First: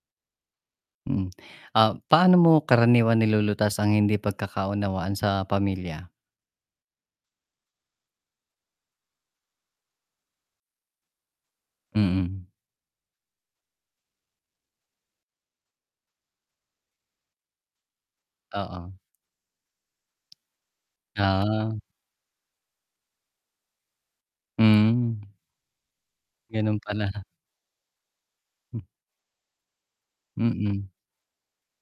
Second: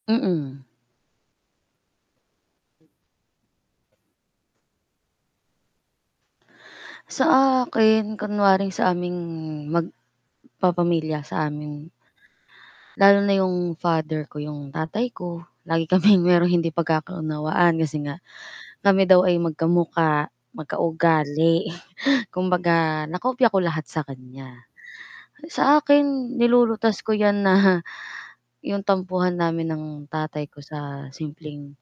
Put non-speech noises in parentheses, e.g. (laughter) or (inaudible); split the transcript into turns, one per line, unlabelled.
Mm.
Mhm, ah, paano mo karaniwang nilulutas ang hindi pagkakaunawaan sa pamilya?
Sa akin, kunwari sa aming, mag papamilya, sa amin.
Mm.
Lalo na 'yung, father ko, yung tatay ko, lagi kaming merong hindi pagkakaunawaan kasi nga,
Oo.
kami daw ay magkamukha, magka-ugali,
Ah.
(chuckles) kumbaga nakopya ko lahat sa kanya.
Hmm.
Sa akin
Ganun
nilulutas ko
pala.
'yan na
Hm.
'yung tampuhan namin ng tatay ko
Mm.
sa simpleng